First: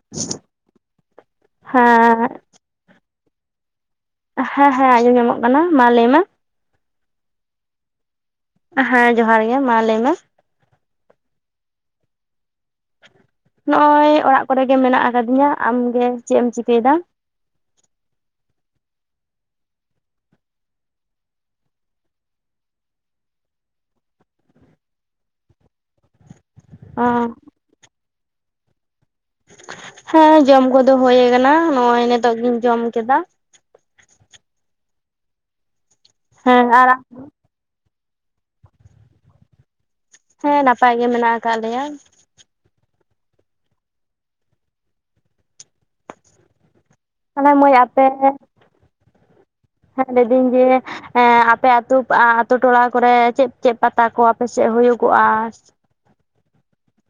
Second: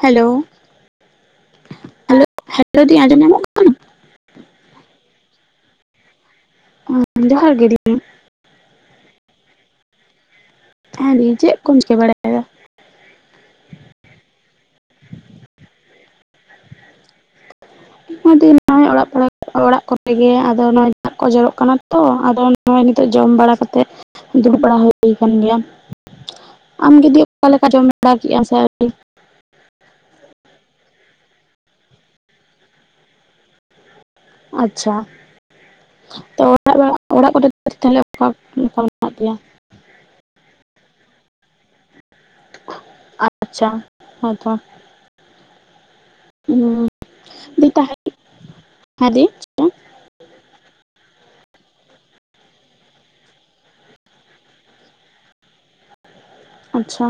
Hello ᱦᱮᱸ [inaudible] ᱫᱤ ᱟᱡᱚᱢ ᱧᱟᱢᱚᱜ ᱠᱟᱱᱟ? ᱦᱮᱸ ᱦᱮᱸ ᱟᱸᱡᱚᱢᱚᱜ ᱠᱟᱱᱟ ᱢᱟ ᱞᱟᱹᱭ ᱢᱮ ᱦᱩᱸ ᱡᱚᱦᱟᱨ ᱜᱮ ᱫᱤᱫᱤ ᱦᱮᱸ ᱡᱚᱦᱟᱨ ᱜᱮ ᱢᱟ ᱞᱟᱹᱭ ᱢᱮ ᱦᱮ ᱞᱟ. ᱭ ᱫᱤᱧ ᱪᱮᱫ ᱠᱚᱢ ᱪᱮᱠᱟ ᱵᱟᱲᱟᱭ ᱱᱚᱜᱼᱚᱭ ᱚᱲᱟᱜ ᱠᱚᱨᱮᱜᱮ ᱢᱮᱱᱟᱜ ᱟᱠᱟᱫᱤᱧᱟ ᱟᱢᱜᱮ ᱪᱮᱫ ᱮᱢ ᱪᱤᱠᱟᱹᱭᱮᱫᱟ? ᱱᱚᱜᱚᱭ ᱫᱤ ᱚᱲᱟᱜ ᱠᱚᱲᱮ ᱚᱲᱟᱜ ᱠᱚᱨᱮᱜᱮ ᱟᱫᱚᱜᱚᱭ ᱫᱟᱜ ᱠᱚ ᱡᱚᱨᱚᱜ ᱠᱟᱱᱟ ᱛᱚ ᱟᱫᱚ ᱱᱚᱜᱼᱚᱭ ᱱᱤᱛᱚᱜ ᱡᱚᱢ ᱵᱟᱲᱟ ᱠᱟᱛᱮᱜ ᱫᱩᱲᱩᱵ ᱵᱟᱲᱟ ᱦᱩᱭ ᱠᱟᱱ ᱜᱮᱭᱟ ᱟᱢ ᱚ ᱜᱮ ᱫᱤ ᱚᱠᱟᱮᱠᱟ ᱡᱚᱢ ᱵᱟᱲᱟ ᱠᱮᱫᱟ ᱥᱮ ᱟᱣᱨᱤ? ᱦᱮᱸ ᱡᱚᱢ ᱠᱚᱫᱚ ᱦᱳᱭ ᱟᱠᱟᱱᱟ ᱱᱚᱜᱼᱚᱭ ᱱᱤᱛᱚᱜ ᱜᱤᱧ ᱡᱚᱢ ᱠᱮᱫᱟ ᱟᱪᱪᱷᱟ ᱛᱚ ᱦᱮᱸ ᱟᱨ [inaudible] ᱚᱲᱟᱜ ᱠᱚ ᱨᱮ ᱛᱟᱦᱚᱞᱮ ᱚᱠᱟ ᱠᱚᱞ ᱠᱟᱜ ᱠᱮᱭᱟ ᱦᱮᱸ ᱱᱟᱯᱟᱭ ᱜᱮ ᱢᱮᱱᱟᱜ ᱟᱠᱟᱫ ᱞᱮᱭᱟ ᱟᱯ ᱪᱷᱟ ᱦᱮᱸ ᱛᱚ ᱩᱸ ᱛᱟᱦᱚᱞᱮ ᱫᱤ ᱢᱟᱹᱭ ᱛᱟᱦᱮ ᱟᱯᱮ ᱦᱮᱸ ᱫᱤ ᱦᱮᱸ ᱞᱟᱹᱭ ᱫᱤᱧ ᱡᱮ ᱮᱸ ᱟᱯᱮ ᱟᱹᱛᱩ ᱵᱟ ᱟᱛᱩ ᱴᱚᱞᱟ ᱠᱚᱨᱮ ᱪᱮᱫ ᱪᱮᱫ ᱯᱟᱛᱟ ᱠᱚ ᱟᱯᱮ ᱥᱮᱫ ᱦᱩᱭᱩᱠᱚᱜᱼᱟ? ᱟᱪᱪᱷᱟ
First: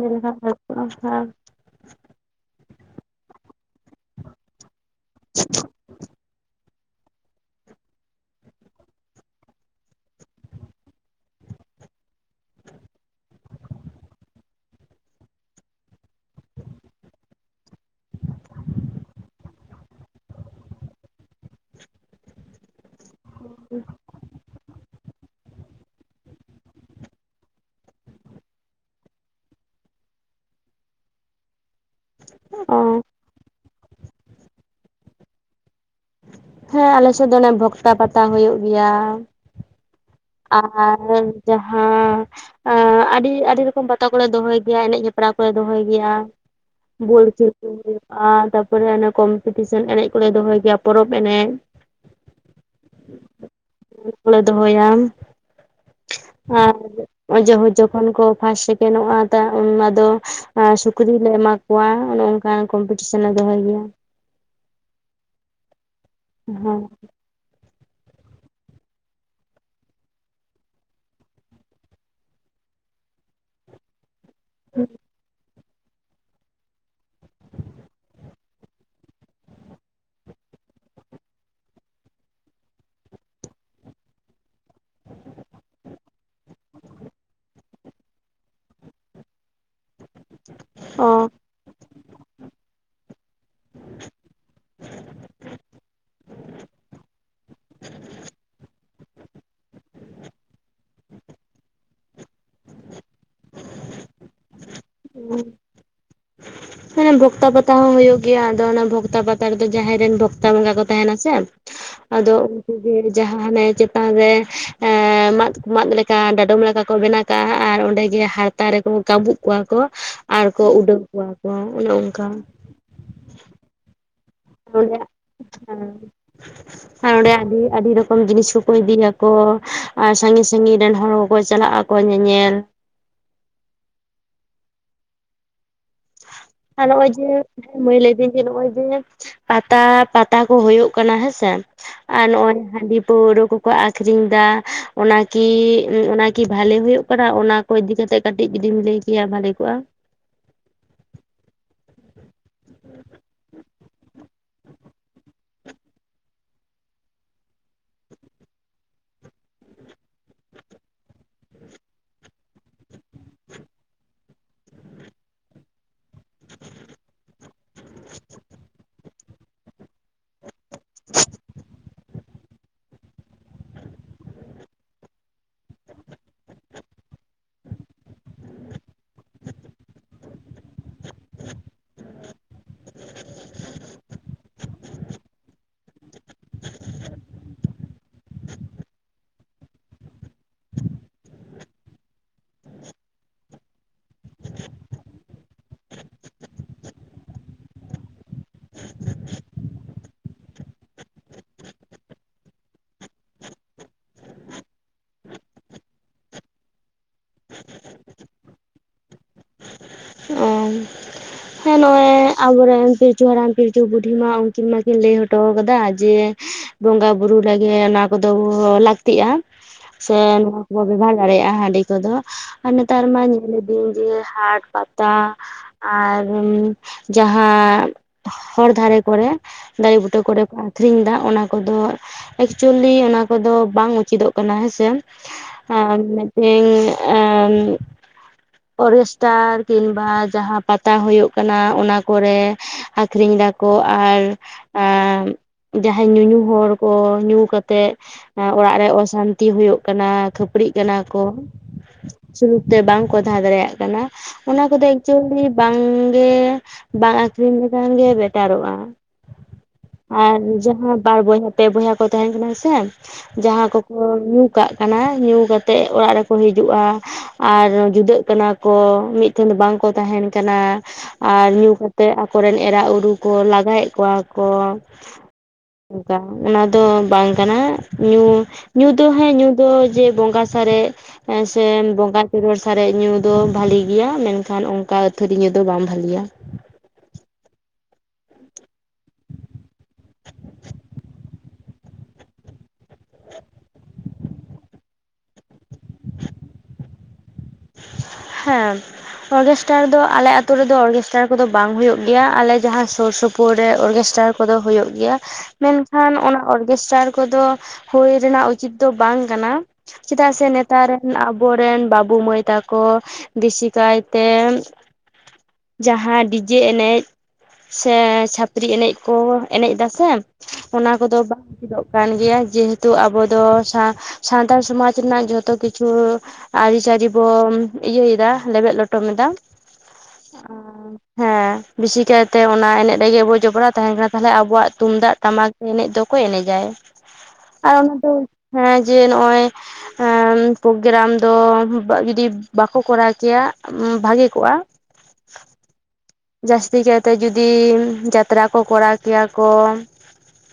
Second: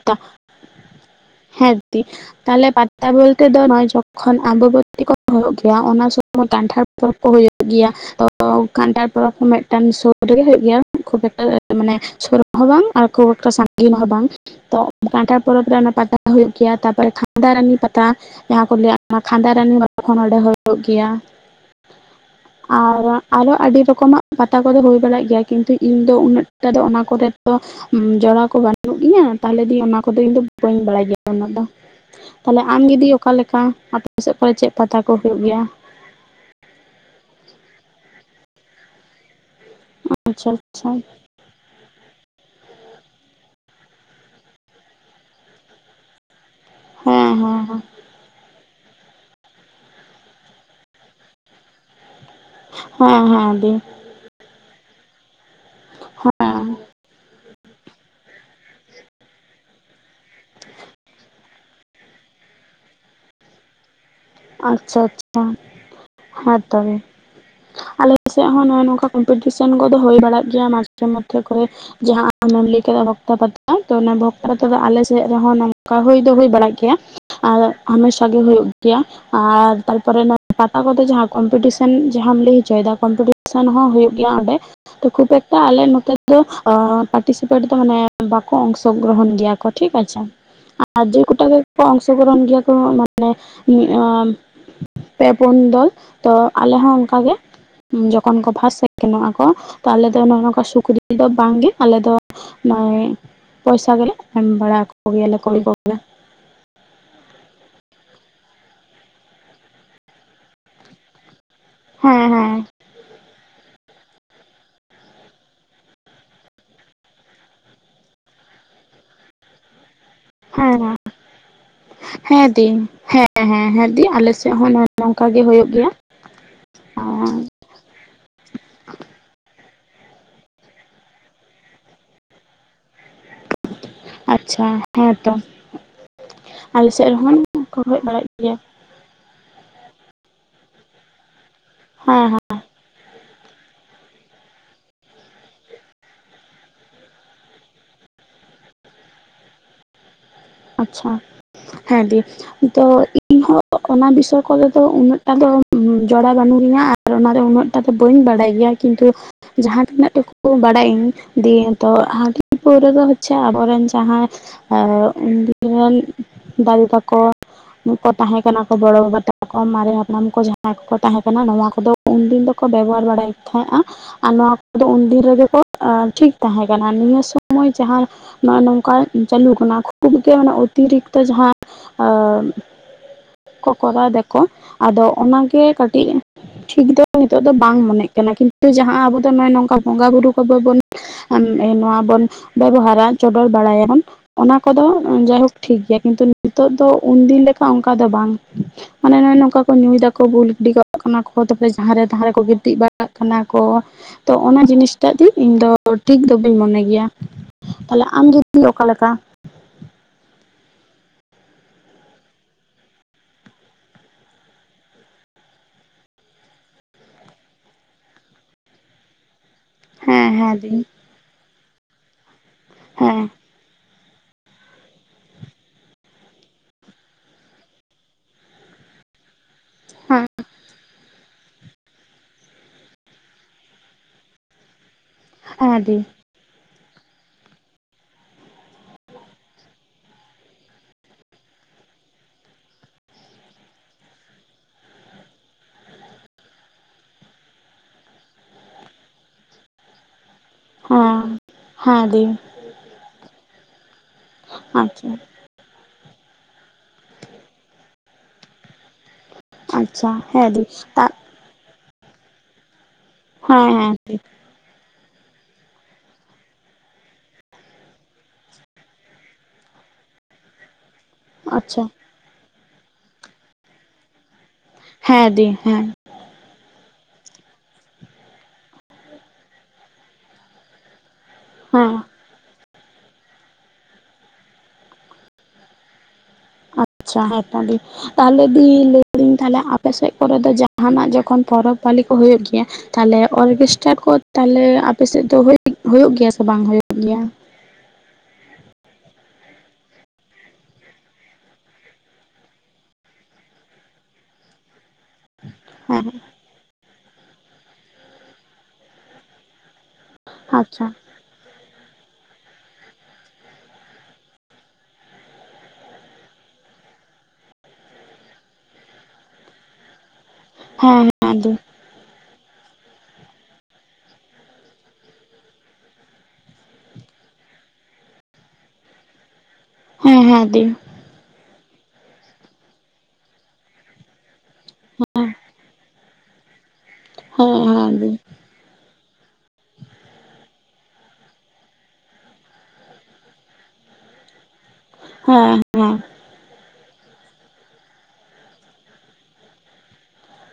ᱞᱟᱹᱭ ᱞᱮᱠᱷᱟᱱ ᱵᱷᱟᱹᱜᱤ ᱠᱚᱜᱼᱟ ᱦᱮᱸ ᱦᱮᱸ ᱫᱤ ᱛᱟᱦᱞᱮ ᱯᱟᱛᱟ ᱵᱚᱞᱛᱮ ᱫᱚ ᱱᱚᱭ ᱡᱚᱠᱷᱚᱱ ᱟᱢᱵᱟᱵᱚᱛᱤ ᱠᱚ ᱦᱩᱭᱩᱜ ᱜᱮᱭᱟ ᱚᱱᱟ ᱥᱚᱢᱚᱭ ᱠᱟᱱᱴᱷᱟᱲ ᱯᱚᱨᱚᱵᱽ ᱠᱚ ᱦᱩᱭᱩᱜ ᱜᱮᱭᱟ᱾ ᱛᱚ ᱠᱟᱱᱴᱷᱟᱲ ᱯᱚᱨᱚᱵᱽ ᱦᱚᱸ ᱢᱤᱫᱴᱟᱝ ᱥᱩᱨ ᱨᱮᱜᱮ ᱦᱳᱭᱳᱜ ᱜᱮᱭᱟ ᱠᱷᱩᱵ ᱮᱠᱴᱟ ᱢᱟᱱᱮ ᱥᱩᱨ ᱨᱮ ᱦᱚᱸ ᱵᱟᱝ ᱟᱨ ᱠᱷᱚᱵ ᱥᱟᱺᱜᱤᱧ ᱦᱚᱸ ᱵᱟᱝ ᱛᱚ ᱠᱟᱱᱴᱷᱟ ᱯᱚᱨᱚᱵᱽ ᱨᱮ ᱚᱱᱟ ᱯᱟᱛᱟ ᱦᱩᱭᱩᱜ ᱜᱮᱭᱟ ᱛᱟᱨᱯᱚᱨᱮ ᱠᱷᱟᱫᱟᱨᱟᱱᱤ ᱯᱟᱛᱟ ᱡᱟᱦᱟᱸ ᱠᱚ ᱞᱟᱹᱭᱟ ᱚᱱᱟ ᱠᱷᱟᱸᱫᱟᱨᱟᱱᱤ [inaudible] ᱚᱸᱰᱮ ᱦᱩᱭᱩᱜ ᱜᱮᱭᱟ᱾ ᱟᱨ ᱟᱨᱚ ᱟᱹᱰᱤ ᱨᱚᱠᱚᱢᱟᱜ ᱯᱟᱛᱟ ᱠᱚᱫᱚ ᱦᱩᱭ ᱵᱟᱲᱟᱜ ᱜᱮᱭᱟ ᱠᱤᱱᱛᱩ ᱤᱧ ᱫᱚ ᱩᱱᱟᱹᱜᱴᱟ ᱫᱚ ᱚᱱᱟ ᱠᱚᱨᱮ ᱫᱚ ᱩᱸ ᱡᱚᱨᱟ ᱠᱚ ᱵᱟᱹᱱᱩᱜ ᱜᱮᱧᱟ ᱛᱟᱦᱚᱞᱮ ᱫᱤ ᱚᱱᱟ ᱠᱚᱫᱚ ᱤᱧ ᱵᱟᱹᱧ ᱵᱟᱲᱟᱭ ᱜᱮᱭᱟ ᱩᱱᱟᱹᱜ ᱫᱚ ᱛᱟᱦᱮ ᱚ ᱟᱢᱜᱮ ᱫᱤ ᱚᱠᱟᱞᱮᱠᱟ ᱟᱯᱮ ᱥᱮᱫ ᱠᱚᱨᱮ ᱪᱮᱫ ᱯᱟᱛᱟ ᱠᱚ ᱦᱩᱭᱩᱜ ᱜᱮᱭᱟ? ᱦᱮᱸ ᱟᱞᱮᱥᱮᱫ ᱫᱚ ᱚᱱᱮ ᱵᱷᱚᱠᱛᱟ ᱯᱟᱛᱟ ᱦᱳᱭᱳᱜ ᱜᱮᱭᱟ ᱟᱪᱪᱷᱟ ᱟᱨ ᱟᱪᱪᱷᱟ ᱡᱟᱦᱟᱸ ᱮᱜ ᱮ ᱟᱹᱰᱤ ᱟᱹᱰᱤ ᱨᱚᱠᱚᱢ ᱯᱟᱛᱟ ᱠᱚᱞᱮ ᱫᱚᱦᱚᱭ ᱜᱮᱭᱟ ᱮᱱᱮᱡ ᱦᱮᱯᱨᱟᱣ ᱠᱚᱞᱮ ᱫᱚᱦᱚᱭ ᱜᱮᱭᱟ᱾ ᱦᱮᱸ ᱵᱚᱞᱪ ᱦᱮᱸ ᱦᱮᱸ [inaudible] ᱟᱨ ᱛᱟᱯᱚᱨᱮ ᱚᱱᱮ ᱠᱚᱢᱯᱤᱴᱤᱥᱚᱱ ᱮᱱᱮᱡ ᱠᱚᱞᱮ ᱫᱚᱦᱚᱭ ᱜᱮᱭᱟ ᱯᱚᱨᱚᱵᱽ ᱮᱱᱮᱡ ᱾ ᱦᱮᱸ ᱦᱮᱸ ᱫᱤ ᱾ ᱠᱚᱞᱮ ᱫᱚᱦᱚᱭᱟ, ᱦᱮᱸ ᱟᱨ ᱚᱡᱚᱜ ᱦᱚᱡᱚᱜ ᱛᱚᱠᱷᱚᱱ ᱠᱚ ᱯᱷᱟᱥᱴ ᱥᱮᱠᱮᱱᱰᱚᱜᱼᱟ ᱚᱱᱟ ᱫᱚ ᱥᱩᱠᱨᱤ ᱞᱮ ᱮᱢᱟ ᱠᱚᱣᱟ ᱚᱱᱮ ᱚᱸ [unintelligible] ᱠᱚᱢᱯᱤᱴᱤᱥᱚᱱ ᱞᱮ ᱫᱚᱦᱚᱭ ᱜᱮᱭᱟ ᱾ ᱟᱪᱪᱷᱟ ᱟᱪᱪᱷᱟ, ᱦᱮᱸ ᱛᱚᱵᱮ ᱾ ᱟᱞᱮ ᱥᱮᱫ ᱦᱚᱸ ᱱᱚᱜ-ᱚᱭ ᱱᱚᱝᱠᱟ ᱠᱚᱢᱯᱤᱴᱤᱥᱮᱱ ᱠᱚᱫᱚ ᱦᱩᱭ ᱵᱟᱲᱟᱜ ᱜᱮᱭᱟ ᱢᱟᱡᱷᱮ ᱢᱚᱫᱽᱫᱷᱮ ᱠᱚᱨᱮ ᱾ ᱡᱟᱦᱟᱸ ᱟᱢᱮᱢ ᱞᱟᱹᱭ ᱠᱮᱫᱟ ᱵᱷᱚᱠᱛᱟ ᱯᱟᱛᱟ, ᱛᱚ ᱚᱱᱟ ᱵᱷᱚᱠ ᱛᱟ ᱯᱟᱛᱟ ᱫᱚ ᱟᱞᱮ ᱥᱮᱫ ᱨᱮᱦᱚᱸ ᱱᱚᱝᱠᱟ ᱦᱳᱭ ᱫᱚ ᱦᱳᱭ ᱵᱟᱲᱟᱜ ᱜᱮᱭᱟ ᱟᱨ ᱦᱟᱢᱮᱥᱟ ᱜᱮ ᱦᱳᱭᱳᱜ ᱜᱮᱭᱟ ᱾ ᱟᱨ ᱛᱟᱨ ᱯᱚᱨᱮ ᱯᱟᱛᱟ ᱠᱚᱫᱚ ᱡᱟᱦᱟᱸ ᱠᱚᱢᱯᱤᱴᱤᱥᱮᱱ ᱡᱟᱦᱟᱸᱢ ᱞᱟᱹᱭ ᱦᱚᱪᱚᱭᱮᱫᱟ, ᱠᱚᱢᱯᱤ ᱥᱚᱱ ᱦᱚᱸ ᱦᱩᱭᱩᱜ ᱜᱮᱭᱟ ᱚᱸᱰᱮ ᱾ ᱛᱚ ᱠᱷᱩᱵ ᱮᱠᱴᱟ ᱟᱞᱮ ᱱᱚᱛᱮ ᱫᱚ ᱯᱟᱨᱴᱤᱥᱤᱯᱮᱴ ᱫᱚ ᱢᱟᱱᱮ ᱵᱟᱠᱚ ᱚᱝᱥᱚᱜᱨᱚᱦᱚᱱ ᱜᱮᱭᱟ ᱾ ᱴᱷᱤᱠ ᱟᱪᱷᱮ ᱟᱨ ᱚ ᱡᱮ ᱠᱚᱴᱟ ᱜᱮᱠᱚ ᱚᱝᱥᱚᱜᱨᱚᱦᱚᱱ ᱜᱮᱭᱟ ᱠᱚ ᱢᱟᱱᱮ ᱯᱮ ᱯᱩᱱ ᱫᱚᱞ, ᱛᱚ ᱟᱞᱮ ᱦᱚᱸ ᱚᱱᱠᱟ ᱜᱮ ᱾ ᱡᱚᱠᱷᱚᱱ ᱠᱚ ᱯᱷᱟᱥ ᱥᱮᱠᱮᱱᱚᱜ ᱟᱠᱚ ᱛᱚ ᱟᱞᱮ ᱫᱚ ᱱᱚᱜ-ᱚ ᱱᱚᱝᱠᱟ ᱥᱩᱠᱨᱤ ᱫᱚ ᱵᱟᱝᱜᱮ ᱟᱞᱮ ᱫᱚ ᱱᱚᱜ-ᱚᱭ ᱯᱚᱭᱥᱟ ᱜᱮᱞᱮ ᱮᱢ ᱵᱟᱲᱟ ᱠᱚᱜᱮᱭᱟᱞᱮ ᱠᱚᱭ ᱠᱚ ᱜᱮᱭᱟ ᱾ ᱦᱮ ᱚᱱᱮ ᱵᱷᱚᱠᱛᱟ ᱯᱟᱛᱟ ᱦᱚᱸ ᱦᱩᱭᱩᱜ ᱜᱮᱭᱟ ᱟᱫᱚ ᱚᱱᱟ ᱵᱷᱚᱠᱛᱟ ᱯᱟᱛᱟ ᱨᱮᱫᱚ ᱡᱟᱦᱟᱭ ᱨᱮᱱ ᱵᱷᱚᱠᱛᱟ ᱵᱚᱸᱜᱟ ᱠᱚ ᱛᱟᱦᱮᱱᱟ ᱥᱮ ᱟᱫᱚ ᱦᱮᱸ ᱩᱱᱠᱩ ᱜᱮ ᱡᱟᱦᱟᱸ ᱦᱟᱱᱮ ᱪᱮ ᱛᱟᱱ ᱨᱮ ᱮᱸ ᱢᱟᱫ ᱢᱟᱫ ᱞᱮᱠᱟ ᱰᱟᱰᱚᱢ ᱞᱮᱠᱟ ᱠᱚ ᱵᱮᱱᱟᱣ ᱠᱟᱜᱼᱟ ᱟᱨ ᱚᱸᱰᱮ ᱜᱮ ᱦᱟᱨᱛᱟ ᱨᱮᱠᱚ ᱠᱟᱹᱵᱩᱜ ᱠᱚᱣᱟ ᱠᱚ ᱟᱨ ᱠᱚ ᱦᱮᱸ ᱦᱮᱸ ᱩᱰᱟᱹᱣ ᱠᱚᱣᱟ ᱠᱚ, ᱚᱱᱮ ᱚᱱᱠᱟ ᱾ ᱦᱮᱸ ᱫᱤ ᱦᱮᱸ ᱦᱮᱸ, ᱦᱮᱸ ᱫᱤ ᱟᱞᱮᱥᱮᱫ ᱦᱚᱸ ᱱᱚ ᱚᱸᱰᱮ ᱱᱚᱝᱠᱟ ᱜᱮ ᱦᱩᱭᱩᱜ ᱜᱮᱭᱟ ᱾ ᱚᱸᱰᱮ ᱟᱨ ᱟᱹᱰᱤ ᱟᱹᱰᱤ ᱨᱚᱠᱚᱢ ᱡᱤᱱᱤᱥ ᱠᱚᱠᱚ ᱤᱫᱤᱭᱟᱠᱚ ᱟᱨ ᱥᱟᱺᱜᱤᱧ ᱥᱟᱺᱜᱤᱧ ᱨᱮᱱ ᱦᱚᱲ ᱦᱚᱠᱚ ᱪᱟᱞᱟᱜ ᱟᱠᱚ ᱧᱮ ᱧᱮᱞ ᱾ ᱟᱪᱪᱷᱟ ᱦᱮᱸ ᱛᱚ ᱾ ᱟᱨ ᱱᱚᱜᱼᱚᱭ ᱡᱮᱸ ᱢᱟᱹᱭ ᱜᱚᱡ ᱞᱟᱹᱭ ᱵᱟᱲᱟᱜ ᱫᱟᱹᱧ ᱡᱮ ᱜᱮᱭᱟ ᱱᱚᱜᱼᱚᱭ ᱡᱮ ᱯᱟᱛᱟ, ᱯᱟᱛᱟ ᱠᱚ ᱦᱩᱭᱩᱜ ᱠᱟᱱᱟ ᱦᱮᱸᱥᱮ ᱦᱮᱸ ᱟᱨ ᱦᱮᱸ ᱱᱚᱜᱼᱚᱭ ᱦᱟᱺᱰᱤ ᱯᱟᱹᱣᱨᱟᱹ ᱠᱚ ᱠᱚ ᱟᱠᱷᱨᱤᱧ ᱫᱟ ᱚᱱᱟᱠᱤ, ᱚᱱᱟᱠᱤ ᱵᱷᱟᱞᱮ ᱦᱩᱭᱩᱜ ᱠᱟᱱᱟ ᱚᱱᱟ? ᱠᱚ ᱤᱫᱤ ᱠᱟᱛᱮᱜ ᱠᱟᱹᱴᱤᱡ ᱡᱩᱫᱤᱢ ᱞᱟᱹᱭ ᱠᱮᱭᱟ ᱵᱷᱟᱹᱜᱮ ᱠᱚᱜᱼᱟ ᱾ ᱟᱪᱪᱷᱟ, ᱦᱮᱸ ᱫᱤ ᱛᱚ ᱤᱧ ᱦᱚᱸ ᱚᱱᱟ ᱵᱤᱥᱚᱭ ᱠᱚᱨᱮ ᱫᱚ ᱩᱱᱟᱹᱜ ᱴᱟ ᱫᱚ ᱡᱚᱲᱟᱣ ᱵᱟᱹᱱᱩᱜ ᱞᱤᱧᱟ ᱟᱨ ᱚᱱᱟ ᱫᱚ ᱩᱱᱟᱹᱜ ᱴᱟ ᱫᱚ ᱵᱟᱹᱧ ᱵᱟᱲᱟᱭ ᱜᱮᱭᱟ ᱾ ᱠᱤᱱᱛᱩ ᱡᱟᱦᱟᱸ ᱛᱤᱱᱟᱹᱜ ᱴᱩᱠᱩ ᱵᱟᱲᱟᱭ ᱤᱧ ᱫᱤᱭᱮ ᱛᱚ ᱦᱟᱺᱰᱤ ᱯᱟᱹᱣᱨ ᱫᱚ ᱦᱚᱪᱷᱮ ᱟᱵᱚᱨᱮᱱ ᱡᱟᱦᱟᱸᱭ ᱟᱨ ᱩᱱ ᱨᱮᱱ ᱫᱟᱨᱮ ᱛᱟᱠᱚ ᱩᱱ ᱠᱚ ᱛᱟᱦᱮᱸ ᱠᱟᱱᱟ ᱠᱚ ᱵᱚᱲᱚ ᱵᱟᱵᱟ ᱛᱟᱠᱚ ᱢᱟᱨᱮ ᱦᱟᱯ ᱥᱟᱱᱟᱢ ᱠᱚ ᱡᱟᱦᱟᱸᱭ ᱠᱚᱠᱚ ᱛᱟᱦᱮᱸ ᱠᱟᱱᱟ ᱱᱚᱣᱟ ᱠᱚᱫᱚ ᱩᱱᱫᱤᱱ ᱫᱚᱠᱚ ᱵᱮᱵᱚᱦᱟᱨ ᱵᱟᱲᱟᱭᱮᱫ ᱛᱟᱦᱮᱸᱫᱼᱟ ᱾ ᱟᱨ ᱱᱚᱣᱟ ᱠᱚᱫᱚ ᱩᱱᱫᱤᱱ ᱨᱮᱜᱮ ᱠᱚ ᱴᱷᱤᱠ ᱛᱟᱦᱮᱸ ᱠᱟᱱᱟ ᱱᱤᱭᱟᱹ ᱥᱚᱢᱚᱭ ᱡᱟᱦᱟᱸ ᱱᱚᱜ-ᱚ ᱱᱚᱝᱠᱟ ᱪᱞᱩ ᱠᱟᱱᱟ ᱠᱷᱩᱵ ᱜᱮ ᱢᱟᱱᱮ ᱚᱛᱤᱨᱤᱠ ᱛᱚ ᱡᱟᱦᱟ ᱟᱸᱼᱼ ᱠᱚ ᱠᱚᱨᱟᱣ ᱫᱟᱠᱚ ᱟᱫᱚ ᱚᱱᱟᱜᱮ ᱠᱟᱹᱴᱤᱡ ᱴᱷᱤᱠ ᱫᱚ ᱱᱤᱛᱚᱜ ᱫᱚ ᱵᱟᱝ ᱢᱚᱱᱮᱜ ᱠᱟᱱᱟ ᱠᱤᱱᱛᱩ ᱡᱟᱦᱟᱸ ᱟᱵᱚ ᱫᱚ ᱱᱚᱭ ᱱᱚᱝᱠᱟ ᱵᱚᱸᱜᱟ ᱵᱩᱨᱩ ᱠᱚ ᱵᱟ ᱵᱚᱱ ᱟᱢ ᱮᱸ ᱱᱚᱣᱟ ᱵᱚᱱ ᱵᱮᱵᱚᱦᱟᱨᱟ ᱪᱚᱰᱚᱨ ᱵᱟᱲᱟᱭᱟᱢ ᱠᱚᱫᱚ ᱡᱟᱭᱦᱳᱠ ᱴᱷᱤᱠ ᱜᱮᱭᱟ, ᱠᱤᱱᱛᱩ ᱱᱤᱛᱚᱜ ᱫᱚ ᱩᱱᱫᱤᱱ ᱞᱮᱠᱟ ᱚᱱᱠᱟ ᱫᱚ ᱵᱟᱝ ᱾ ᱢᱟᱱᱮ ᱱᱚᱜᱼᱚᱭ ᱱᱚᱝᱠᱟ ᱠᱚ ᱧᱩᱭ ᱫᱟᱠᱚ ᱵᱩᱞ ᱜᱤᱰᱤ ᱠᱚᱜ ᱠᱟᱱᱟ ᱠᱚ ᱛᱟᱨᱯᱚᱨᱮ ᱡᱟᱦᱟᱸᱨᱮ ᱛ ᱨᱮᱠᱚ ᱜᱤᱛᱤᱡ ᱵᱟᱲᱟᱜ ᱠᱟᱱᱟ ᱠᱚ ᱾ ᱛᱚ ᱚᱱᱟ ᱡᱤᱱᱤᱥᱴᱟᱜ ᱫᱤ ᱤᱧ ᱫᱚ ᱴᱷᱤᱠ ᱫᱚ ᱵᱟᱹᱧ ᱢᱚᱱᱮ ᱜᱮᱭᱟ ᱾ ᱛᱟᱦᱞᱮ ᱟᱢ ᱫᱚ ᱫᱤ ᱚᱠᱟ ᱞᱮᱠᱟ? ᱮᱸᱝ ᱦᱮᱸ ᱱᱚᱜ-ᱚᱭ ᱟᱵᱚ ᱨᱮᱱ ᱯᱤᱞᱪᱩ ᱦᱟᱲᱟᱢ ᱯᱤᱞᱪᱩ ᱵᱩᱰᱷᱤ ᱢᱟ ᱩᱱᱠᱤᱱ ᱢᱟᱠᱤᱱ ᱞᱟᱹᱭ ᱦᱚᱴᱚ ᱟᱠᱟᱫᱟ ᱡᱮ ᱵᱚᱸᱜᱟ ᱵᱩᱨᱩ ᱞᱟᱹᱜᱤᱫ ᱚᱱᱟ ᱠᱚᱫᱚ ᱞᱟᱠ ᱛᱤᱜᱼᱟ ᱥᱮ ᱦᱮᱸ ᱦᱮᱸ ᱱᱚᱣᱟ ᱫᱤ ᱠᱚᱵᱚ ᱵᱮᱵᱚᱦᱟᱨ ᱫᱟᱲᱮᱭᱟᱜᱼᱟ ᱦᱟᱺᱰᱤ ᱠᱚᱫᱚ ᱾ ᱟᱨ ᱱᱮᱛᱟᱨ ᱢᱟ ᱦᱮᱸ ᱧᱮᱞ ᱤᱫᱟᱹᱧ ᱡᱮ ᱦᱟᱴ, ᱯᱟᱛ ᱛᱟ ᱟᱨ ᱡᱟᱦᱟᱸ ᱦᱚᱨ ᱫᱷᱟᱨᱮ ᱠᱚᱨᱮ ᱫᱟᱨᱮ ᱵᱩᱴᱟᱹ ᱦᱮᱸ ᱠᱚᱨᱮ ᱠᱚ ᱟᱠᱷᱨᱤᱧ ᱫᱟ ᱚᱱᱟ ᱠᱚᱫᱚ ᱮᱠᱪᱩᱭᱮᱞᱤ ᱚᱱᱟ ᱠᱚᱫᱚ ᱵᱟᱝ ᱩᱪᱤᱛᱚᱜ ᱠᱟᱱᱟ ᱦᱮᱸᱥᱮ ᱾ ᱦᱮᱸ ᱫᱤ ᱟᱸ ᱤᱧ ᱮᱢ ᱚᱨᱮᱥᱴᱟᱨ ᱠᱤᱢᱵᱟ ᱡᱟᱦᱟᱸ ᱯᱟᱛᱟ ᱦᱳᱭᱳᱜ ᱠᱟᱱᱟ ᱚᱱᱟ ᱠᱚᱨᱮ ᱟᱠᱷᱨᱤᱧ ᱫᱟᱠᱚ ᱟᱨ ᱮᱸ ᱡᱟᱦᱟᱸᱭ ᱧᱩ-ᱧᱩ ᱦᱚᱲ ᱠᱚ ᱧᱩ ᱠᱟᱛᱮᱜ ᱚᱲᱟᱜ ᱨᱮ ᱚᱥᱟᱱᱛᱤ ᱦᱩᱭᱩᱜ ᱠᱟᱱᱟ, ᱠᱷᱟᱹᱯ ᱨᱤᱜ ᱠᱟᱱᱟ ᱠᱚ ᱦᱮᱸ ᱦᱮᱸ ᱫᱤ ᱥᱩᱞᱩᱠ ᱛᱮ ᱵᱟᱝ ᱠᱚ ᱛᱟᱦᱮᱸ ᱫᱟᱲᱮᱭᱟᱜ ᱠᱟᱱᱟ ᱾ ᱚᱱᱟ ᱠᱚᱫᱚ ᱟᱪᱪᱷᱟ ᱮᱠᱪᱩᱭᱮᱞᱤ ᱵᱟᱝ ᱜᱮ ᱵᱟᱝ ᱟᱠᱷᱨᱤᱧ ᱞᱮᱠᱷᱟᱱ ᱜᱮ ᱵᱮᱴᱟᱨᱚᱜᱼᱟ। ᱟᱪᱪᱷᱟ ᱟᱨ ᱦᱮᱸ ᱫᱤ ᱡᱟᱦᱟᱸ ᱛᱟ ᱵᱟᱨ ᱵᱚᱭᱦᱟ ᱼᱼ ᱯᱮ ᱵᱚᱭᱦᱟ ᱠᱚ ᱛᱟᱦᱮᱱ ᱠᱟᱱᱟ ᱥᱮ, ᱡᱟᱦᱟᱸ ᱦᱮᱸ ᱦᱮᱸ ᱠᱚᱠᱚ ᱫᱤ ᱧᱩ ᱼᱼ ᱠᱟᱜ ᱠᱟᱱᱟ ᱾ ᱧᱩ ᱠᱟᱛᱮᱫ ᱚᱲᱟᱜ ᱨᱮᱠᱚ ᱦᱤᱡᱩᱜᱼᱟ ᱟᱨ ᱡᱩᱫᱟᱹᱜ ᱠᱟᱱᱟ ᱠᱚ, ᱢᱤᱫ ᱼᱼ ᱴᱷᱮᱱ ᱫᱚ ᱵᱟᱝ ᱠᱚ ᱛᱟᱦᱮᱱ ᱠᱟᱱᱟ ᱾ ᱟᱨ ᱧᱩ ᱟᱪᱪᱷᱟ ᱠᱟᱛᱮ ᱟᱠᱚ ᱨᱮᱱ ᱮᱨᱟ ᱩᱨᱩ ᱠᱚ ᱞᱟᱜᱟᱭᱮᱫ ᱠᱚᱣᱟ ᱠᱚ। ᱦᱮᱸ ᱫᱤ ᱦᱮᱸ ᱾ ᱚᱱᱠᱟ, ᱚᱱᱟ ᱫᱚ ᱵᱟᱝ ᱠᱟᱱᱟ ᱧᱩ ᱧᱩ ᱫᱚ ᱦᱮᱸ ᱧᱩ ᱫᱚ ᱡᱮ ᱵᱚᱸᱜᱟ ᱥᱟᱨᱮᱡ ᱦᱮᱸ ᱥᱮ ᱵᱚᱸᱜᱟ ᱪᱤᱨᱚᱲ ᱥᱟᱨᱮᱡ ᱧᱩ ᱫᱚ ᱵᱷᱟᱞᱤ ᱜᱮᱭᱟ ᱾ ᱢᱮᱱᱠᱷᱟᱱ ᱚᱱᱠᱟ ᱟᱹᱛᱷᱟᱹᱨᱤ ᱧᱩ ᱫᱚ ᱵᱟᱝ ᱵᱷᱟᱹᱞᱤᱭᱟ। ᱟᱪᱪᱷᱟ ᱦᱮᱸ [unintelligible] ᱛᱚ ᱫᱤ ᱾ ᱛᱟᱦᱟᱞᱮ ᱫᱤ ᱞᱟᱹᱭᱫᱟᱹᱧ ᱛᱟᱦᱟᱞᱮ ᱟᱯᱮᱥᱮᱫ ᱠᱚᱨᱮ ᱫᱚ ᱡᱟᱦᱟᱱᱟᱜ ᱡᱚᱠᱷᱚᱱ ᱯᱚᱨᱚᱵᱽ ᱯᱟᱹᱞᱤ ᱠᱚ ᱦᱩᱭᱩᱜ ᱜᱮᱭᱟ ᱛᱟᱦᱟᱞᱮ ᱚᱨᱜᱮᱥᱴᱟᱨ ᱠᱚ ᱛᱟᱦᱟᱞᱮ ᱟᱯᱮ ᱥᱮᱫ ᱫᱚ ᱦᱩᱭᱩᱜ ᱦᱩᱭᱩᱜ ᱜᱮᱭᱟ ᱥᱮ ᱵᱟᱝ ᱦᱩᱭᱩᱜ ᱜᱮᱭᱟ? ᱦᱮᱸ ᱾ ᱚᱨᱠᱮᱥᱴᱟᱨ ᱫᱚ ᱟᱞᱮ ᱟᱛᱩ ᱨᱮᱫᱚ ᱚᱨᱠᱮᱥᱴᱟᱨ ᱠᱚᱫᱚ ᱵᱟᱝ ᱦᱩᱭᱩᱜ ᱜᱮᱭᱟ᱾ ᱟᱞᱮ ᱡᱟᱦᱟᱸ ᱥᱩᱨ ᱥᱳᱯ ᱼᱼ ᱯᱳᱨ ᱨᱮ ᱚᱨᱠᱮᱥᱴᱟᱨ ᱠᱚᱫᱚ ᱦᱳᱭᱳᱜ ᱜᱮᱭᱟ ᱾ ᱦᱮᱸ ᱢᱮᱱᱠᱷᱟᱱ ᱚᱱᱟ ᱚᱨᱠᱮᱥᱴᱟᱨ ᱠᱚᱫᱚ ᱦᱳᱭ ᱨᱮᱱᱟᱜ ᱩᱪᱤᱛ ᱫᱚ ᱵᱟᱝ ᱠᱟᱱᱟ। ᱪᱮᱫᱟᱜ ᱥᱮ ᱱᱮᱛᱟᱨ ᱟᱪᱪᱷᱟ ᱨᱮᱱ ᱟᱵᱚᱨᱮᱱ ᱵᱟᱹᱵᱩ ᱢᱟᱹᱭ ᱼᱼ ᱛᱟᱠᱚ ᱵᱮᱥᱤ ᱠᱟᱭᱛᱮ ᱡᱟᱦᱟᱸᱭ ᱰᱤᱡᱮ ᱮᱱᱮᱡ, ᱥᱮ ᱪᱷᱟᱹᱯᱨᱤ ᱮᱱᱮᱡ ᱠᱚ ᱮᱱᱮᱡ ᱮᱫᱟ ᱥᱮ ᱚᱱᱟ ᱦᱮᱸ ᱠᱚᱫᱚ ᱦᱮᱸ ᱵᱟᱝ ᱫᱤ ᱩᱪᱤᱫᱚᱜ ᱼᱼ ᱠᱟᱱ ᱜᱮᱭᱟ᱾ ᱡᱮᱦᱮᱛᱩ ᱟᱵᱚ ᱫᱚ ᱥᱟᱸ ᱥᱟᱱᱛᱟᱲ ᱥᱚᱢᱟᱡᱽ ᱨᱮᱱᱟᱜ ᱡᱚᱛᱚ ᱠᱤᱪᱷᱩ ᱟᱹᱨᱤᱪᱟᱹᱞᱤ ᱵᱚᱱ ᱤᱭᱟᱹᱭᱮᱫᱟ, ᱞᱮᱵᱮᱫ ᱞᱚᱴᱚᱢ ᱮᱫᱟ ᱦᱮᱸ ᱦᱮᱸ ᱾ ᱫᱤ ᱟᱨ ᱼᱼ ᱦᱮᱸ ᱵᱮᱥᱤ ᱠᱟᱭᱛᱮ ᱚᱱᱟ ᱮᱱᱮᱡ ᱨᱮᱜᱮ ᱵᱚ ᱡᱚᱯᱚᱲᱟᱣ ᱛᱟᱦᱮᱱ ᱠᱟᱱᱟ᱾ ᱛᱟᱦᱟᱞᱮ ᱟᱵᱚᱣᱟᱜ ᱛᱩᱢᱫᱟᱜ ᱴᱟᱢᱟᱠ ᱛᱮ ᱮᱱᱮᱡ ᱫᱚ ᱚᱠᱚᱭ ᱮᱱᱮᱡᱟᱭ? ᱦᱮᱸ ᱟᱨ ᱦᱮᱸ ᱚᱱᱟ ᱫᱤ ᱫᱚ ᱼᱼ ᱦᱮᱸ ᱡᱮ ᱱᱚᱜᱼᱚᱭ ᱮᱸ ᱯᱨᱳᱜᱨᱟᱢ ᱫᱚ [inaudible] ᱡᱩᱫᱤ ᱵᱟᱠᱚ ᱠᱚᱨᱟᱣ ᱠᱮᱭᱟ ᱵᱷᱟᱜᱮ ᱠᱚᱜᱼᱟ᱾ ᱦᱮᱸ ᱦᱮᱸ ᱾ ᱡᱟᱹᱥᱛᱤ ᱠᱟᱭᱛᱮ ᱡᱩᱫᱤ ᱡᱟᱛᱨᱟ ᱠᱚ ᱠᱚᱨᱟᱣ ᱠᱮᱭᱟ ᱠᱚ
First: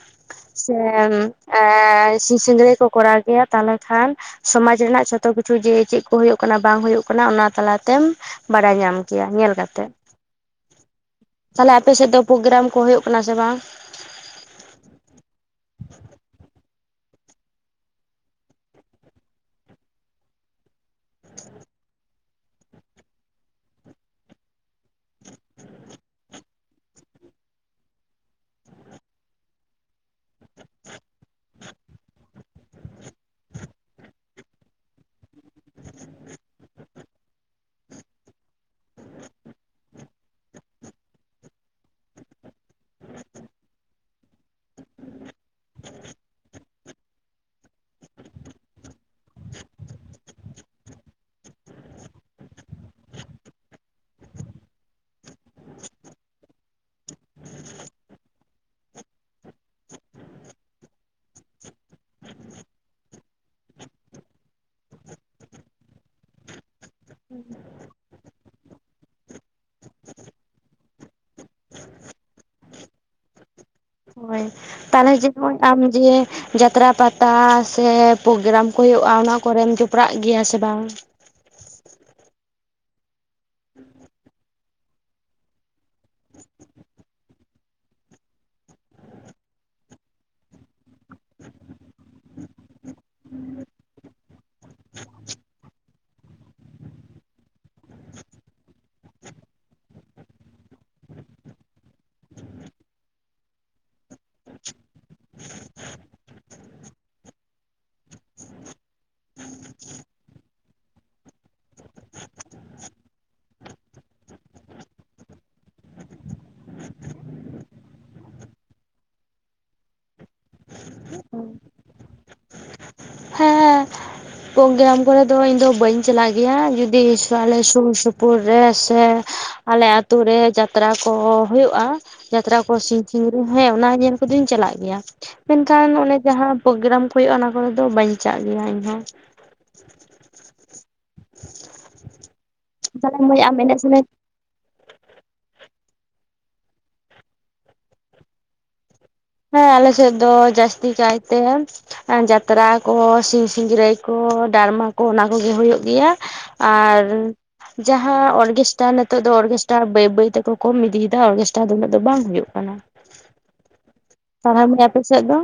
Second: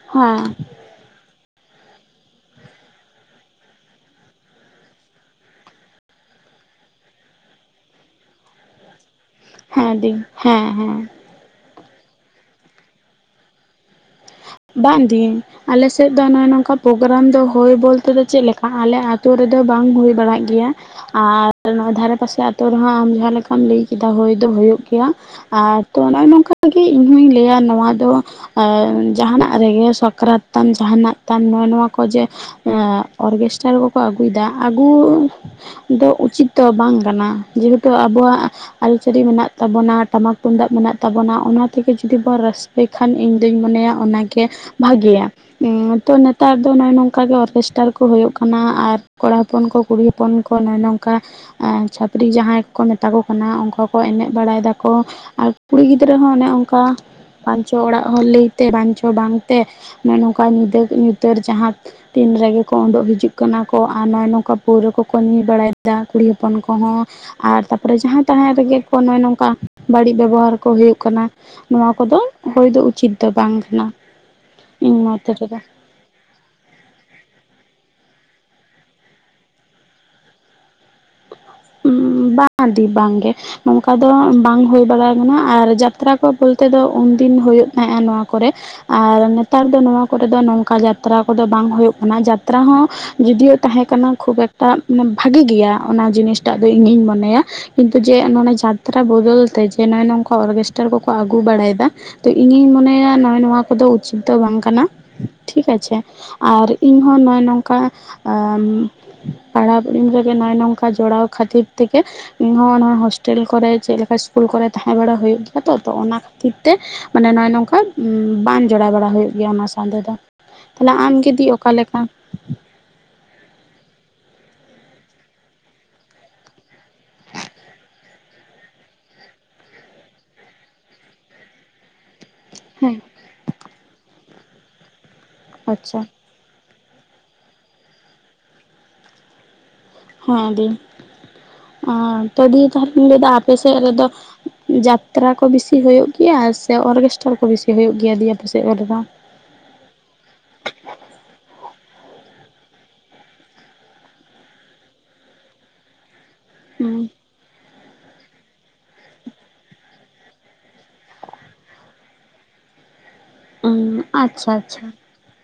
ᱦᱮᱸ ᱾ ᱦᱮᱢ ᱮᱸ ᱥᱤᱧ ᱥᱤᱸᱜᱨᱟᱹᱭ ᱠᱚ ᱠᱚᱨᱟᱣ ᱠᱮᱭᱟ ᱛᱟᱦᱟᱞᱮ ᱠᱷᱟᱱ ᱥᱚᱢᱟᱡ ᱨᱮᱭᱟᱜ ᱡᱷᱚᱛᱚ ᱠᱤᱪᱷᱩ ᱡᱮ ᱪᱮᱫ ᱠᱚ ᱦᱩᱭᱩᱜ ᱠᱟᱱᱟ ᱵᱟᱝ ᱦᱩᱭᱩᱜ ᱠᱟᱱᱟ, ᱚᱱᱟ ᱛᱟᱞᱟ ᱛᱮᱢ ᱵᱟᱲᱟᱭ ᱧᱟᱢ ᱠᱮᱭᱟ, ᱧᱮᱞ ᱦᱮᱸ ᱫᱤ, ᱦᱮᱸ ᱦᱮᱸ ᱾ ᱛᱟᱦᱟᱞᱮ ᱟᱯᱮ ᱥᱮᱫ ᱫᱚ ᱯᱨᱳᱜᱨᱟᱢ ᱠᱚ ᱦᱩᱭᱩᱜ ᱠᱟᱱᱟ ᱥᱮ ᱵᱟᱝ? ᱵᱟᱝ ᱫᱤᱧ, ᱟᱞᱮ ᱥᱮᱫ ᱫᱚ ᱱᱚᱜᱼᱚᱭ ᱱᱚᱝᱠᱟ ᱯᱨᱳᱜᱨᱟᱢ ᱫᱚ ᱦᱩᱭ ᱵᱚᱞᱛᱮ ᱫᱚ ᱪᱮᱫ ᱞᱮᱠᱟ ᱟᱞᱮ ᱟᱛᱳ ᱨᱮᱫᱚ ᱵᱟᱝ ᱦᱩᱭ ᱵᱟᱲᱟᱜ ᱜᱮᱭᱟ। ᱟᱨ ᱱᱚᱣᱟ ᱫᱷᱟᱨᱮ ᱯᱟᱥᱮ ᱟᱛᱳ ᱨᱮᱦᱚᱸ ᱟᱢ ᱡᱟᱦᱟᱸ ᱞᱮᱠᱟᱢ ᱞᱟᱹᱭ ᱠᱮᱫᱟ ᱦᱳᱭ ᱫᱚ ᱦᱳᱭᱳᱜ ᱜᱮᱭᱟ। ᱟᱨ ᱛᱚ ᱱᱚᱜᱼᱚ ᱱᱚᱝᱠᱟ ᱜᱮ ᱤᱧ ᱦᱩᱧ ᱞᱟᱹᱭᱟ ᱱᱚᱣᱟ ᱫᱚ ᱮ ᱼᱼ ᱡᱟᱦᱟᱱᱟᱜ ᱨᱮᱜᱮ ᱥᱟᱠᱨᱟᱛ ᱛᱟᱢ, ᱡᱟᱦᱟᱱᱟᱜ ᱛᱟᱢ, ᱱᱚᱜᱼᱚᱭ ᱱᱚᱣᱟ ᱠᱚ ᱡᱮ ᱼᱼ ᱮᱸ ᱚᱨᱠᱮᱥᱴᱟᱨ ᱠᱚᱠᱚ ᱟᱹᱜᱩᱭᱮᱫᱟ, ᱟᱹᱜᱩ ᱼᱼ ᱫᱚ ᱩᱪᱤᱛ ᱫᱚ ᱵᱟᱝ ᱠᱟᱱᱟ᱾ ᱡᱮᱦᱮᱛᱩ ᱟᱵᱚᱣᱟᱜ ᱼᱼ ᱟᱹᱨᱤᱪᱟᱹᱞᱤ ᱢᱮᱱᱟᱜ ᱛᱟᱵᱚᱱᱟ, ᱴᱟᱢᱟᱠ ᱛᱩᱢᱫᱟᱜ ᱢᱮᱱᱟᱜ ᱛᱟᱵᱚᱱᱟ, ᱚᱱᱟ ᱛᱮᱜᱮ ᱡᱩᱫᱤ ᱵᱚᱱ ᱨᱟᱹᱥᱠᱟᱹᱭ ᱠᱷᱟᱱ ᱤᱧ ᱫᱩᱧ ᱢᱚᱱᱮᱭᱟ ᱼᱼ ᱚᱱᱟᱜᱮ ᱵᱷᱟᱜᱮᱭᱟ। ᱩᱸ ᱛᱚ ᱱᱮᱛᱟᱨ ᱫᱚ ᱱᱚᱜᱼᱭ ᱱᱚᱝᱠᱟ ᱜᱮ ᱚᱨᱠᱮᱥᱴᱟᱨ ᱠᱚ ᱦᱩᱭᱩᱜ ᱠᱟᱱᱟ᱾ ᱟᱨ ᱠᱚᱲᱟ ᱦᱚᱯᱚᱱ ᱠᱚ ᱠᱩᱲᱤ ᱦᱚᱯᱚᱱ ᱠᱚ ᱱᱚᱜ-ᱚᱭ ᱱᱚᱝᱠᱟ ᱮᱸ ᱪᱷᱟᱹᱯᱨᱤ ᱡᱟᱦᱟᱸᱭ ᱠᱚ ᱢᱮᱛᱟ ᱠᱚ ᱠᱟᱱᱟ ᱚᱱᱠᱟ ᱠᱚ ᱮᱱᱮᱡ ᱵᱟᱲᱟᱭ ᱫᱟᱠᱚ ᱟᱨ ᱠᱩᱲᱤ ᱜᱤᱫᱽᱨᱟᱹ ᱦᱚᱸ ᱚᱱᱮ ᱚᱱᱠᱟ ᱵᱟᱝᱪᱚ ᱚᱲᱟᱜ ᱦᱚᱲ ᱞᱟᱹᱭ ᱛᱮ ᱵᱟᱧᱪᱚ ᱵᱟᱝᱛᱮ ᱢᱮᱱ ᱱᱚᱝᱠᱟ ᱧᱤᱫᱟᱹ ᱧᱛᱟᱹᱨ ᱡᱟᱦᱟᱸ ᱛᱤᱱ ᱨᱮᱜᱮ ᱠᱚ ᱩᱰᱩᱜ ᱦᱤᱡᱩᱜ ᱠᱟᱱᱟ ᱠᱚ᱾ ᱟᱨ ᱱᱚᱜᱼᱚᱭ ᱱᱚᱝᱠᱟ ᱯᱟᱹᱣᱨᱟᱹ ᱠᱚᱠᱚ ᱧᱩᱭ ᱵᱟᱲᱟᱭᱮᱫᱟ ᱠᱩᱲᱤ ᱦᱚᱯᱚᱱ ᱠᱚᱦᱚᱸ। ᱟᱨ ᱛᱟᱨᱯᱚᱨᱮ ᱡᱟᱦᱟᱸ ᱛᱟᱦᱮᱸ ᱨᱮᱜᱮ ᱛᱚ ᱱᱚᱜ-ᱚᱭ ᱱᱚᱝᱠᱟ ᱵᱟᱹᱲᱤᱡ ᱵᱮᱵᱚᱦᱟᱨ ᱠᱚ ᱦᱩᱭᱩᱜ ᱠᱟᱱᱟ᱾ ᱱᱚᱣᱟ ᱠᱚᱫᱚ ᱦᱳᱭ ᱫᱚ ᱩᱪᱤᱛ ᱫᱚ ᱵᱟᱝ ᱠᱟᱱᱟ᱾ ᱦᱳᱭ ᱤᱧ ᱛᱟᱦᱚᱞᱮ ᱢᱚᱛ ᱨᱮᱫᱚ ᱡᱮᱢᱚᱱ ᱟᱢ ᱡᱮ, ᱡᱟᱛᱨᱟ ᱯᱟᱛᱟ ᱥᱮ ᱯᱨᱳᱜᱽᱜᱨᱟᱢ ᱠᱚ ᱦᱩᱭᱩᱜᱼᱟ ᱚᱱᱟ ᱠᱚᱨᱮᱢ ᱡᱚᱯᱲᱟᱜ ᱜᱮᱭᱟ ᱥᱮ ᱵᱟᱝ? ᱵᱟᱝ ᱫᱤ ᱵᱟᱝᱜᱮ, ᱱᱚᱝᱠᱟ ᱫᱚ ᱵᱟᱝ ᱦᱩᱭ ᱵᱟᱲᱟ ᱠᱟᱱᱟ ᱟᱨ ᱡᱟᱛᱨᱟ ᱠᱚ ᱵᱚᱞᱛᱮ ᱫᱚ ᱩᱱᱫᱤᱱ ᱦᱩᱭᱩᱜ ᱛᱟᱦᱮᱫᱼᱟ ᱱᱚᱣᱟ ᱠᱚᱨᱮ, ᱟᱨ ᱱᱮᱛᱟᱨ ᱫᱚ ᱱᱚᱣᱟ ᱠᱚᱨᱮ ᱫᱚ ᱱᱚᱝᱠᱟ ᱡᱟᱛᱨᱟ ᱠᱚᱫᱚ ᱵᱟᱝ ᱦᱩᱭᱩᱜ ᱠᱟᱱᱟ ᱡᱟᱛᱨᱟ ᱦᱚᱸ, ᱡᱳᱫᱤᱭᱳ ᱛᱟᱦᱮᱸ ᱠᱟᱱᱟ ᱠᱷᱩᱵ ᱮᱠᱴᱟ ᱵᱷᱟᱹᱜᱤ ᱜᱮᱭᱟ ᱚᱱᱟ ᱡᱤᱱᱤᱥᱴᱟᱜ ᱫᱚ ᱤᱧᱤᱧ ᱢᱚᱱᱮᱭᱟ᱾ ᱠᱤᱱᱛᱩ ᱡᱮ ᱱᱚᱜ-ᱚᱭ ᱡᱟᱛᱨᱟ ᱵᱚᱫᱚᱞ ᱛᱮ ᱡᱮ ᱱᱚᱜᱼᱚᱭ ᱱᱚᱝᱠᱟ ᱚᱨᱜᱮᱥᱴᱟᱨ ᱠᱚᱠᱚ ᱟᱹᱜᱩ ᱵᱟᱲᱟᱭᱮᱫᱟ, ᱛᱚ ᱤᱧᱤᱧ ᱢᱚᱱᱮᱭᱟ ᱱᱚᱜᱼᱚᱭ ᱱᱚᱣᱟ ᱠᱚᱫᱚ ᱩᱪᱤᱛ ᱫᱚ ᱵᱟᱝ ᱠᱟᱱᱟ ᱴᱷᱤᱠ ᱟᱪᱷᱮ, ᱟᱨ ᱤᱧᱦᱚᱸ ᱱᱚᱜᱼᱚᱭ ᱱᱚᱝᱠᱟ, ᱯᱚᱨᱚᱵᱽ ᱨᱮᱜᱮ ᱱᱚᱜᱼᱚᱭ ᱱᱚᱝᱠᱟ ᱡᱚᱲᱟᱣ ᱠᱷᱟᱹᱛᱤᱨ ᱛᱮᱜᱮ, ᱤᱧ ᱦᱚᱸ ᱱᱚᱣᱟ ᱦᱳᱥᱴᱮᱞ ᱠᱚᱨᱮ ᱪᱮᱫ ᱞᱮᱠᱟ ᱤᱥᱠᱩᱞ ᱠᱚᱨᱮ ᱛᱟᱦᱮᱸ ᱵᱟᱲᱟ ᱦᱩᱭᱩᱜ ᱜᱮᱭᱟ ᱛᱚ ᱚᱱᱟ ᱠᱷᱟᱹᱛᱤᱨ ᱛᱮ, ᱢᱟᱱᱮ ᱱᱚᱜᱼᱚᱭ ᱱᱚᱝᱠᱟ ᱵᱟᱝ ᱡᱚᱲᱟᱣ ᱵᱟᱲᱟ ᱦᱩᱭᱩᱜ ᱜᱮᱭᱟ ᱚᱱᱟ ᱥᱟᱶᱛᱮ ᱫᱚ᱾ ᱛᱟᱦᱞᱮ ᱟᱢᱜᱮ ᱫᱤ ᱚᱠᱟ ᱞᱮᱠᱟ? ᱦᱮᱸ ᱯᱨᱳᱜᱽᱜᱨᱟᱢ ᱠᱚᱨᱮ ᱫᱚ ᱤᱧ ᱫᱚ ᱵᱟᱹᱧ ᱪᱟᱞᱟᱜ ᱜᱮᱭᱟ ᱡᱩᱫᱤ ᱟᱞᱮ ᱥᱩᱨ ᱥᱩᱯᱩᱨ ᱨᱮ ᱥᱮ, ᱟᱞᱮ ᱟᱛᱩ ᱨᱮ ᱡᱟᱛᱨᱟ ᱠᱚ ᱦᱳᱭᱳᱜ-ᱟ, ᱡᱟᱛᱨᱟ ᱠᱚ ᱦᱮᱸ ᱥᱤᱧᱥᱤᱸᱜᱨᱟ. ᱭ ᱦᱮᱸ ᱚᱱᱟ ᱧᱮᱞ ᱠᱚᱫᱚᱧ ᱪᱟᱞᱟᱜ ᱜᱮᱭᱟ ᱢᱮᱱᱠᱷᱟᱱ ᱟᱪᱪᱷᱟ ᱚᱱᱮ, ᱡᱟᱦᱟᱸ ᱯᱨᱳᱜᱽᱜᱨᱟᱢ ᱠᱚ ᱦᱩᱭᱩᱜᱼᱟ ᱚᱱᱟ ᱠᱚᱨᱮ ᱫᱚ ᱵᱟ. ᱧ ᱪᱟᱞᱟᱜ ᱜᱮᱭᱟ ᱤᱧᱦᱚᱸ᱾ [inaudible] ᱦᱮᱸ ᱫᱤ ᱛᱚ ᱫᱤ ᱛᱟᱦᱚᱞᱮᱧ ᱞᱟᱹᱭ ᱛᱟᱦᱚᱞᱮ ᱮᱫᱟ ᱢᱟᱹᱭ ᱟᱯᱮ ᱟᱢ ᱥᱮᱫ ᱮᱱᱮᱡ ᱨᱮᱫᱚ, ᱥᱮᱨᱮᱧ ᱡᱟᱛᱨᱟ ᱠᱚ ᱵᱮᱥᱤ ᱦᱩᱭᱩᱜ ᱜᱮᱭᱟ ᱥᱮ ᱚᱨᱜᱮᱥᱴᱟᱨ ᱠᱚ ᱵᱮᱥᱤ ᱦᱳᱭᱳᱜ ᱜᱮᱭᱟ ᱫᱤ ᱟᱯᱮ ᱥᱮᱫ ᱠᱚᱨᱮᱫᱚ? ᱦᱮᱸ ᱟᱞᱮ ᱥᱮᱫ ᱫᱚ ᱡᱟᱹᱥᱛᱤ ᱠᱟᱭᱛᱮ, ᱡᱟᱛᱨᱟ ᱠᱚ ᱥᱤᱧ ᱥᱤᱝᱨᱟᱹᱭ ᱠᱚ ᱰᱨᱟᱢᱟ ᱠᱚ ᱚᱱᱟ ᱠᱚᱜᱮ ᱦᱩᱭᱩᱜ ᱜᱮᱭᱟ᱾ ᱟᱨ, ᱡᱟᱦᱟᱸ ᱚᱨᱜᱮᱥᱴᱟᱨ ᱱᱤᱛᱚᱜ ᱫᱚ ᱚᱨᱜᱮᱥᱴᱟᱨ ᱵᱟᱹᱭ ᱵᱟᱹᱭ ᱛᱮᱠᱚ ᱠᱚᱢ ᱤᱫᱤᱭᱮᱫᱟ ᱚᱨᱜᱮᱥᱴᱟᱨ ᱫᱚ ᱩᱱᱟᱹᱜ ᱫᱚ ᱵᱟᱝ ᱦᱳᱭᱳᱜ ᱠᱟᱱᱟ᱾ ᱟᱸ [inaudible] ᱟᱯᱮ ᱥᱮᱫ ᱫᱚ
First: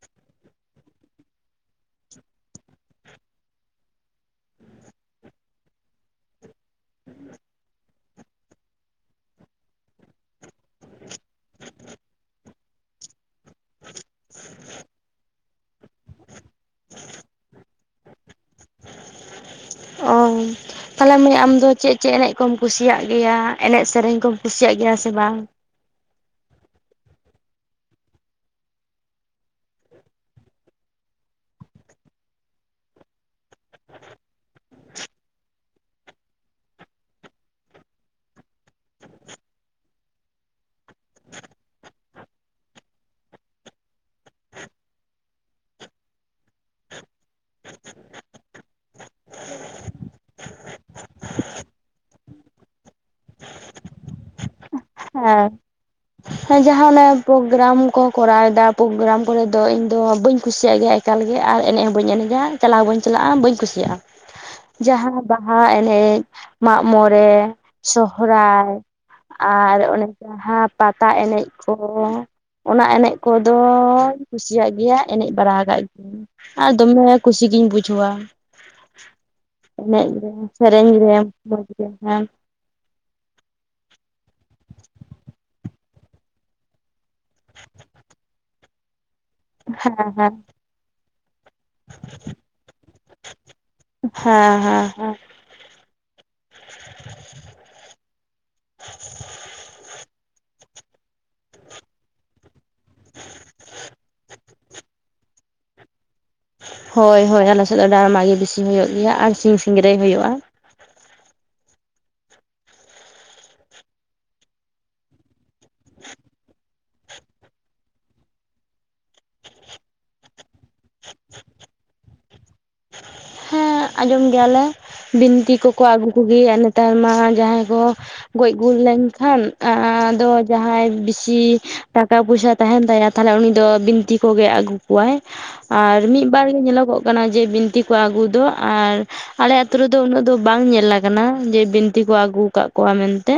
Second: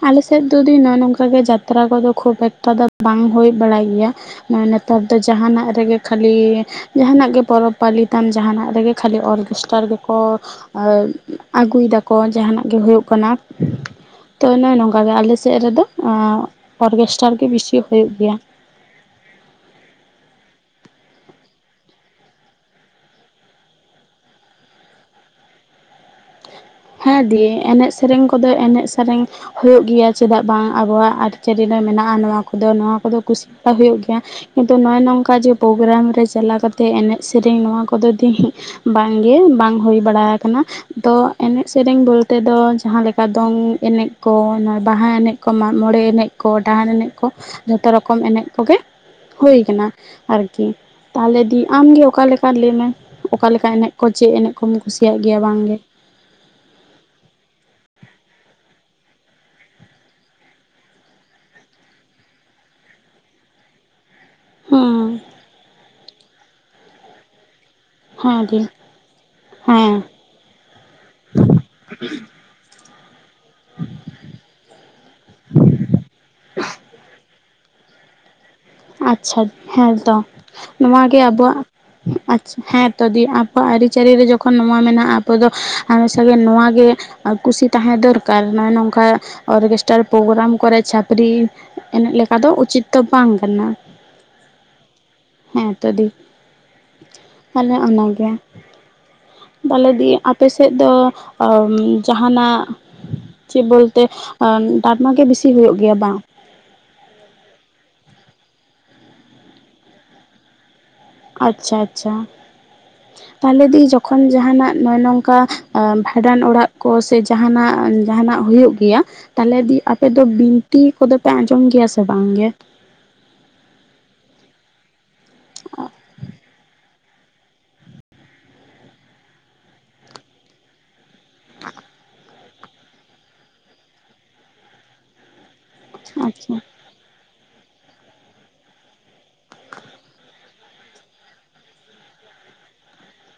ᱦ ᱟᱞᱮ ᱥᱮᱫ ᱫᱚ ᱫᱤ ᱱᱚᱜᱼᱚᱭ ᱱᱚᱝᱠᱟ ᱜᱮ ᱡᱟᱛᱨᱟ ᱠᱚᱫᱚ ᱠᱷᱩᱵ ᱮᱠᱴᱟ ᱫᱚ ᱵᱟᱝ ᱦᱳᱭ ᱵᱟᱲᱟᱜ ᱜᱮᱭᱟ᱾ ᱱᱮᱛᱟᱨ ᱫᱚ ᱡᱟᱦᱟᱱᱟᱜ ᱨᱮᱜᱮ ᱠᱷᱟᱹᱞᱤ ᱡᱟᱸᱦᱟᱸᱱᱟᱜ ᱜᱮ ᱯᱚᱨᱚᱵ ᱯᱟᱹᱞᱤ ᱛᱟᱢ ᱡᱟᱸᱦᱟᱸᱱᱟᱜ ᱨᱮᱜᱮ ᱠᱷᱟᱹᱞᱤ ᱚᱨᱜᱮᱥᱴᱟᱨ ᱜᱮᱠᱚ ᱟᱹ ᱟᱹᱜᱩᱭ ᱫᱟᱠᱚ ᱡᱟᱸᱦᱟᱸᱱᱟᱜ ᱜᱮ ᱦᱩᱭᱩᱜ ᱠᱟᱱᱟ᱾ ᱛᱚ ᱱᱚᱜᱼᱚᱭ ᱱᱚᱝᱠᱟ ᱜᱮ ᱟᱞᱮ ᱥᱮᱫ ᱨᱮᱫᱚ ᱟᱸ ᱚᱨᱜᱮᱥᱴᱟᱨ ᱜᱮ ᱵᱮᱥᱤ ᱦᱳᱭᱳᱜ ᱜᱮᱭᱟ᱾ ᱚ᱾ ᱛᱟᱦᱚᱞᱮ ᱢᱟᱹᱭ ᱟᱢ ᱫᱚ ᱪᱮᱫ ᱪᱮᱫ ᱮᱱᱮᱡ ᱠᱚᱢ ᱠᱩᱥᱤᱭᱟᱜ ᱜᱮᱭᱟ ᱮᱱᱮᱡ ᱥᱮᱨᱮᱧ ᱠᱚᱢ ᱠᱩᱥᱤᱭᱟᱜ ᱜᱮᱭᱟ ᱥᱮ ᱵᱟᱝ? ᱦᱮᱸ ᱫᱤ ᱮᱱᱮᱡ ᱥᱮᱨᱮᱧ ᱠᱚᱫᱚ ᱮᱱᱮᱡ ᱥᱮᱨᱮᱧ ᱦᱩᱭᱩᱜ ᱜᱮᱭᱟ ᱪᱮᱫᱟᱜ ᱵᱟᱝ ᱟᱵᱚᱣᱟᱜ ᱟᱹᱨᱤᱪᱟᱹᱞᱤ ᱨᱮ ᱢᱮᱱᱟᱜᱼᱟ ᱱᱚᱣᱟ ᱠᱚᱫᱚ ᱱᱚᱣᱟ ᱠᱚᱫᱚ ᱠᱩᱥᱤ ᱢᱟ ᱦᱩᱭᱩᱜ ᱜᱮᱭᱟ᱾ ᱠᱤᱱᱛᱩ ᱱᱚᱜᱼᱚᱭ ᱱᱚᱝᱠᱟ ᱡᱮ ᱯᱨᱳᱜᱜᱨᱟᱢ ᱨᱮ ᱪᱟᱞᱟᱣ ᱠᱟᱛᱮ ᱮᱱᱮᱡ ᱥᱮᱨᱮᱧ ᱱᱚᱣᱟ ᱠᱚᱫᱚ ᱫᱤ ᱵᱟᱝᱜᱮ ᱵᱟᱝ ᱦᱩᱭ ᱵᱟᱲᱟ ᱠᱟᱱᱟ ᱛᱚ ᱮᱱᱮᱡ ᱥᱮᱨᱮᱧ ᱵᱚᱞᱛᱮ ᱫᱚ ᱡᱟᱦᱟᱸ ᱞᱮᱠᱟ ᱫᱚᱝ ᱮᱱᱮᱡ ᱠᱚ ᱵᱟᱦᱟ ᱮᱱᱮᱡ ᱠᱚ ᱢᱟᱜ ᱢᱚᱬᱮ ᱮᱱᱮᱡ ᱠᱚ ᱰᱟᱦᱟᱨ ᱮᱱᱮᱡ ᱠᱚ ᱡᱷᱚᱛᱚ ᱨᱚᱠᱚᱢ ᱮᱱᱮᱡ ᱠᱚᱜᱮ ᱦᱩᱭ ᱠᱟᱱᱟ ᱟᱨᱠᱤ᱾ ᱛᱟᱦᱚᱞᱮ ᱫᱤ ᱟᱢᱜᱮ ᱚᱠᱟ ᱞᱮᱠᱟ ᱞᱟᱹᱭᱢᱮ ᱚᱠᱟ ᱞᱮᱠᱟ ᱮᱱᱮᱡ ᱠᱚ ᱪᱮᱫ ᱮᱱᱮᱡ ᱠᱚᱢ ᱠᱩᱥᱤᱭᱟᱜ ᱜᱮᱭᱟ ᱵᱟᱝ ᱜᱮ? ᱦᱮᱸ ᱡᱟᱦᱟᱸ ᱚᱱᱟ ᱯᱨᱳᱜᱽᱜᱨᱟᱢ ᱠᱚ ᱠᱚᱨᱟᱣ ᱮᱫᱟ ᱯᱨᱳᱜᱽᱜᱨᱟᱢ ᱠᱚᱨᱮ ᱫᱚ ᱤᱧ ᱫᱚ ᱵᱟᱹᱧ ᱠᱩᱥᱤᱭᱟᱜ ᱜᱮᱭᱟ ᱮᱠᱟᱞ ᱜᱮ, ᱟᱨ ᱮᱱᱮᱡ ᱦᱚᱸ ᱵᱟᱹᱧ ᱮᱱᱮᱡᱟ ᱪᱟᱞᱟᱣ ᱵᱟᱹᱧ ᱪᱟᱞᱟᱜᱼᱟ ᱵᱟᱹᱧ ᱠᱩᱥᱤᱭᱟᱜᱼᱟ᱾ ᱡᱟᱦᱟᱸ ᱦᱩᱸ ᱵᱟᱦᱟ ᱮᱱᱮᱡ ᱢᱟᱜ ᱢᱚᱬᱮ ᱦᱮᱸ ᱫᱤ ᱥᱚᱦᱨᱟᱭ ᱟᱨ ᱦᱮᱸ ᱚᱱᱮ ᱡᱟᱸᱦᱟᱸ ᱯᱟᱛᱟ ᱮᱱᱮᱡ ᱠᱚ ᱚᱱᱟ ᱮᱱᱮᱡ ᱠᱚᱫᱚᱧ ᱠᱩᱥᱤᱭᱟᱜ ᱜᱮᱭᱟ ᱮᱱᱮᱡ ᱵᱟᱲᱟ ᱠᱟᱜ ᱜᱤᱭᱟᱹᱧ᱾ ᱟᱨ ᱫᱚᱢᱮ ᱠᱩᱥᱤ ᱜᱤᱧ ᱵᱩᱡᱷᱟᱹᱣᱟ᱾ ᱟᱪᱪᱷᱟ ᱮᱱᱮᱡ ᱦᱮᱸᱛᱚ ᱜᱮᱭᱟᱢ ᱥᱮᱨᱮᱧ ᱱᱚᱣᱟᱜᱤ ᱜᱮᱭᱟᱢ ᱢᱚᱡᱽ ᱜᱮ ᱦᱮᱸ ᱟᱵᱚᱣᱟᱜ ᱦᱮᱸᱛᱚ ᱫᱤ ᱟᱵᱚᱣᱟᱜ ᱟᱹᱨᱤᱪᱟᱹᱞᱤ ᱨᱮ ᱡᱚᱠᱷᱚᱱ ᱱᱚᱣᱟ ᱢᱮᱱᱟᱜᱼᱟ ᱟᱵᱚ ᱫᱚ ᱟᱨ ᱥᱮ ᱱᱚᱣᱟᱜᱮ ᱟᱨ ᱠᱩᱥᱤ ᱛᱟᱦᱮᱸ ᱫᱚᱨᱠᱟᱨ ᱱᱚᱭ ᱱᱚᱝᱠᱟ ᱚᱨᱜᱮᱥᱴᱟᱨ ᱦᱮᱸ ᱦᱮᱸ ᱯᱨᱳᱜᱨᱟᱢ ᱠᱚᱨᱮ ᱪᱷᱟᱯᱨᱤ ᱮᱱᱮᱡ ᱞᱮᱠᱟ ᱫᱚ ᱩᱪᱤᱛ ᱫᱚ ᱵᱟᱝ ᱠᱟᱱᱟ᱾ ᱦᱮᱸ ᱦᱮᱸ ᱦᱮᱸ᱾ ᱦᱮᱸ ᱛᱚ ᱫᱤ᱾ ᱛᱟᱦᱞᱮ ᱚᱱᱟᱜᱮ ᱛᱟᱞᱮ ᱫᱤ ᱟᱯᱮ ᱥᱮᱫ ᱫᱚ ᱡᱟᱸᱦᱟᱸᱱᱟᱜ ᱪᱮᱫ ᱵᱚᱞᱛᱮ ᱰᱟᱨᱢᱟ ᱜᱮ ᱵᱤᱥᱤ ᱦᱩᱭᱩᱜ ᱜᱮᱭᱟ ᱵᱟᱝ? ᱦᱳᱭ ᱦᱳᱭ ᱟᱞᱮᱥᱮᱫ ᱫᱚ ᱰᱟᱨᱢᱟ ᱜᱮ ᱵᱤᱥᱤ ᱦᱩᱭᱩᱜ ᱜᱮᱭᱟ ᱟᱨ ᱥᱤᱧ ᱥᱤᱝᱨᱟᱹᱭ ᱦᱩᱭᱩᱜᱼᱟ᱾ ᱟᱪᱪᱷᱟ ᱟᱪᱪᱷᱟ᱾ ᱛᱟᱦᱚᱞᱮ ᱫᱤ ᱡᱚᱠᱷᱚᱱ ᱡᱟᱸᱦᱟᱸᱱᱟᱜ ᱱᱚᱭ ᱱᱚᱝᱠᱟ ᱵᱷᱟᱸᱰᱟᱱ ᱚᱲᱟᱜ ᱠᱚ ᱥᱮ ᱡᱟᱸᱦᱟᱸᱱᱟᱜ ᱡᱟᱸᱦᱟᱸᱱᱟᱜ ᱦᱩᱭᱩᱜᱜᱮᱭᱟ ᱛᱟᱦᱚᱞᱮ ᱫᱤ ᱟᱯᱮ ᱫᱚ ᱵᱤᱱᱛᱤ ᱠᱚᱫᱚ ᱯᱮ ᱟᱸᱡᱚᱢ ᱜᱮᱭᱟ ᱥᱮ ᱵᱟᱝ ᱜᱮ? ᱦᱮᱸ ᱟᱸᱡᱚᱢ ᱜᱮᱭᱟᱞᱮ ᱵᱤᱱᱛᱤ ᱠᱚᱠᱚ ᱟᱹᱜᱩ ᱠᱚᱜᱮᱭᱟ ᱚᱱᱮ ᱱᱮᱛᱟᱨ ᱢᱟ ᱡᱟᱦᱟᱸᱭ ᱠᱚ ᱜᱚᱡ ᱜᱩᱨ ᱞᱮᱱᱠᱷᱟᱱ ᱟᱫᱚ ᱡᱟᱦᱟᱸᱭ ᱵᱤ ᱥᱤ ᱴᱟᱠᱟ ᱯᱚᱭᱥᱟ ᱛᱟᱦᱮᱸᱱ ᱛᱟᱭᱟ ᱛᱟᱦᱚᱞᱮ ᱩᱱᱤ ᱫᱚ ᱵᱤᱱᱛᱤ ᱠᱚᱜᱮ ᱟᱹᱜᱩ ᱠᱚᱣᱟᱭ, ᱟᱨ ᱢᱤᱫ ᱵᱟᱨ ᱟᱪᱪᱷᱟ ᱜᱮ ᱧᱮᱞᱚᱜᱚᱜ ᱠᱟᱱᱟ ᱡᱮ ᱵᱤᱱᱛᱤ ᱠᱚ ᱟᱹᱜᱩ ᱫᱚ ᱟᱨ ᱟᱞᱮ ᱟᱛᱳ ᱨᱮᱫᱚ ᱩᱱᱟᱹᱜ ᱫᱚ ᱵᱟᱝ ᱧᱮᱞ ᱟᱠᱟᱱᱟ ᱡᱮ ᱵᱤᱱᱛᱤ ᱠᱚ ᱟᱹᱜᱩᱠᱟᱜ ᱠᱚᱣᱟ ᱢᱮᱱᱛᱮ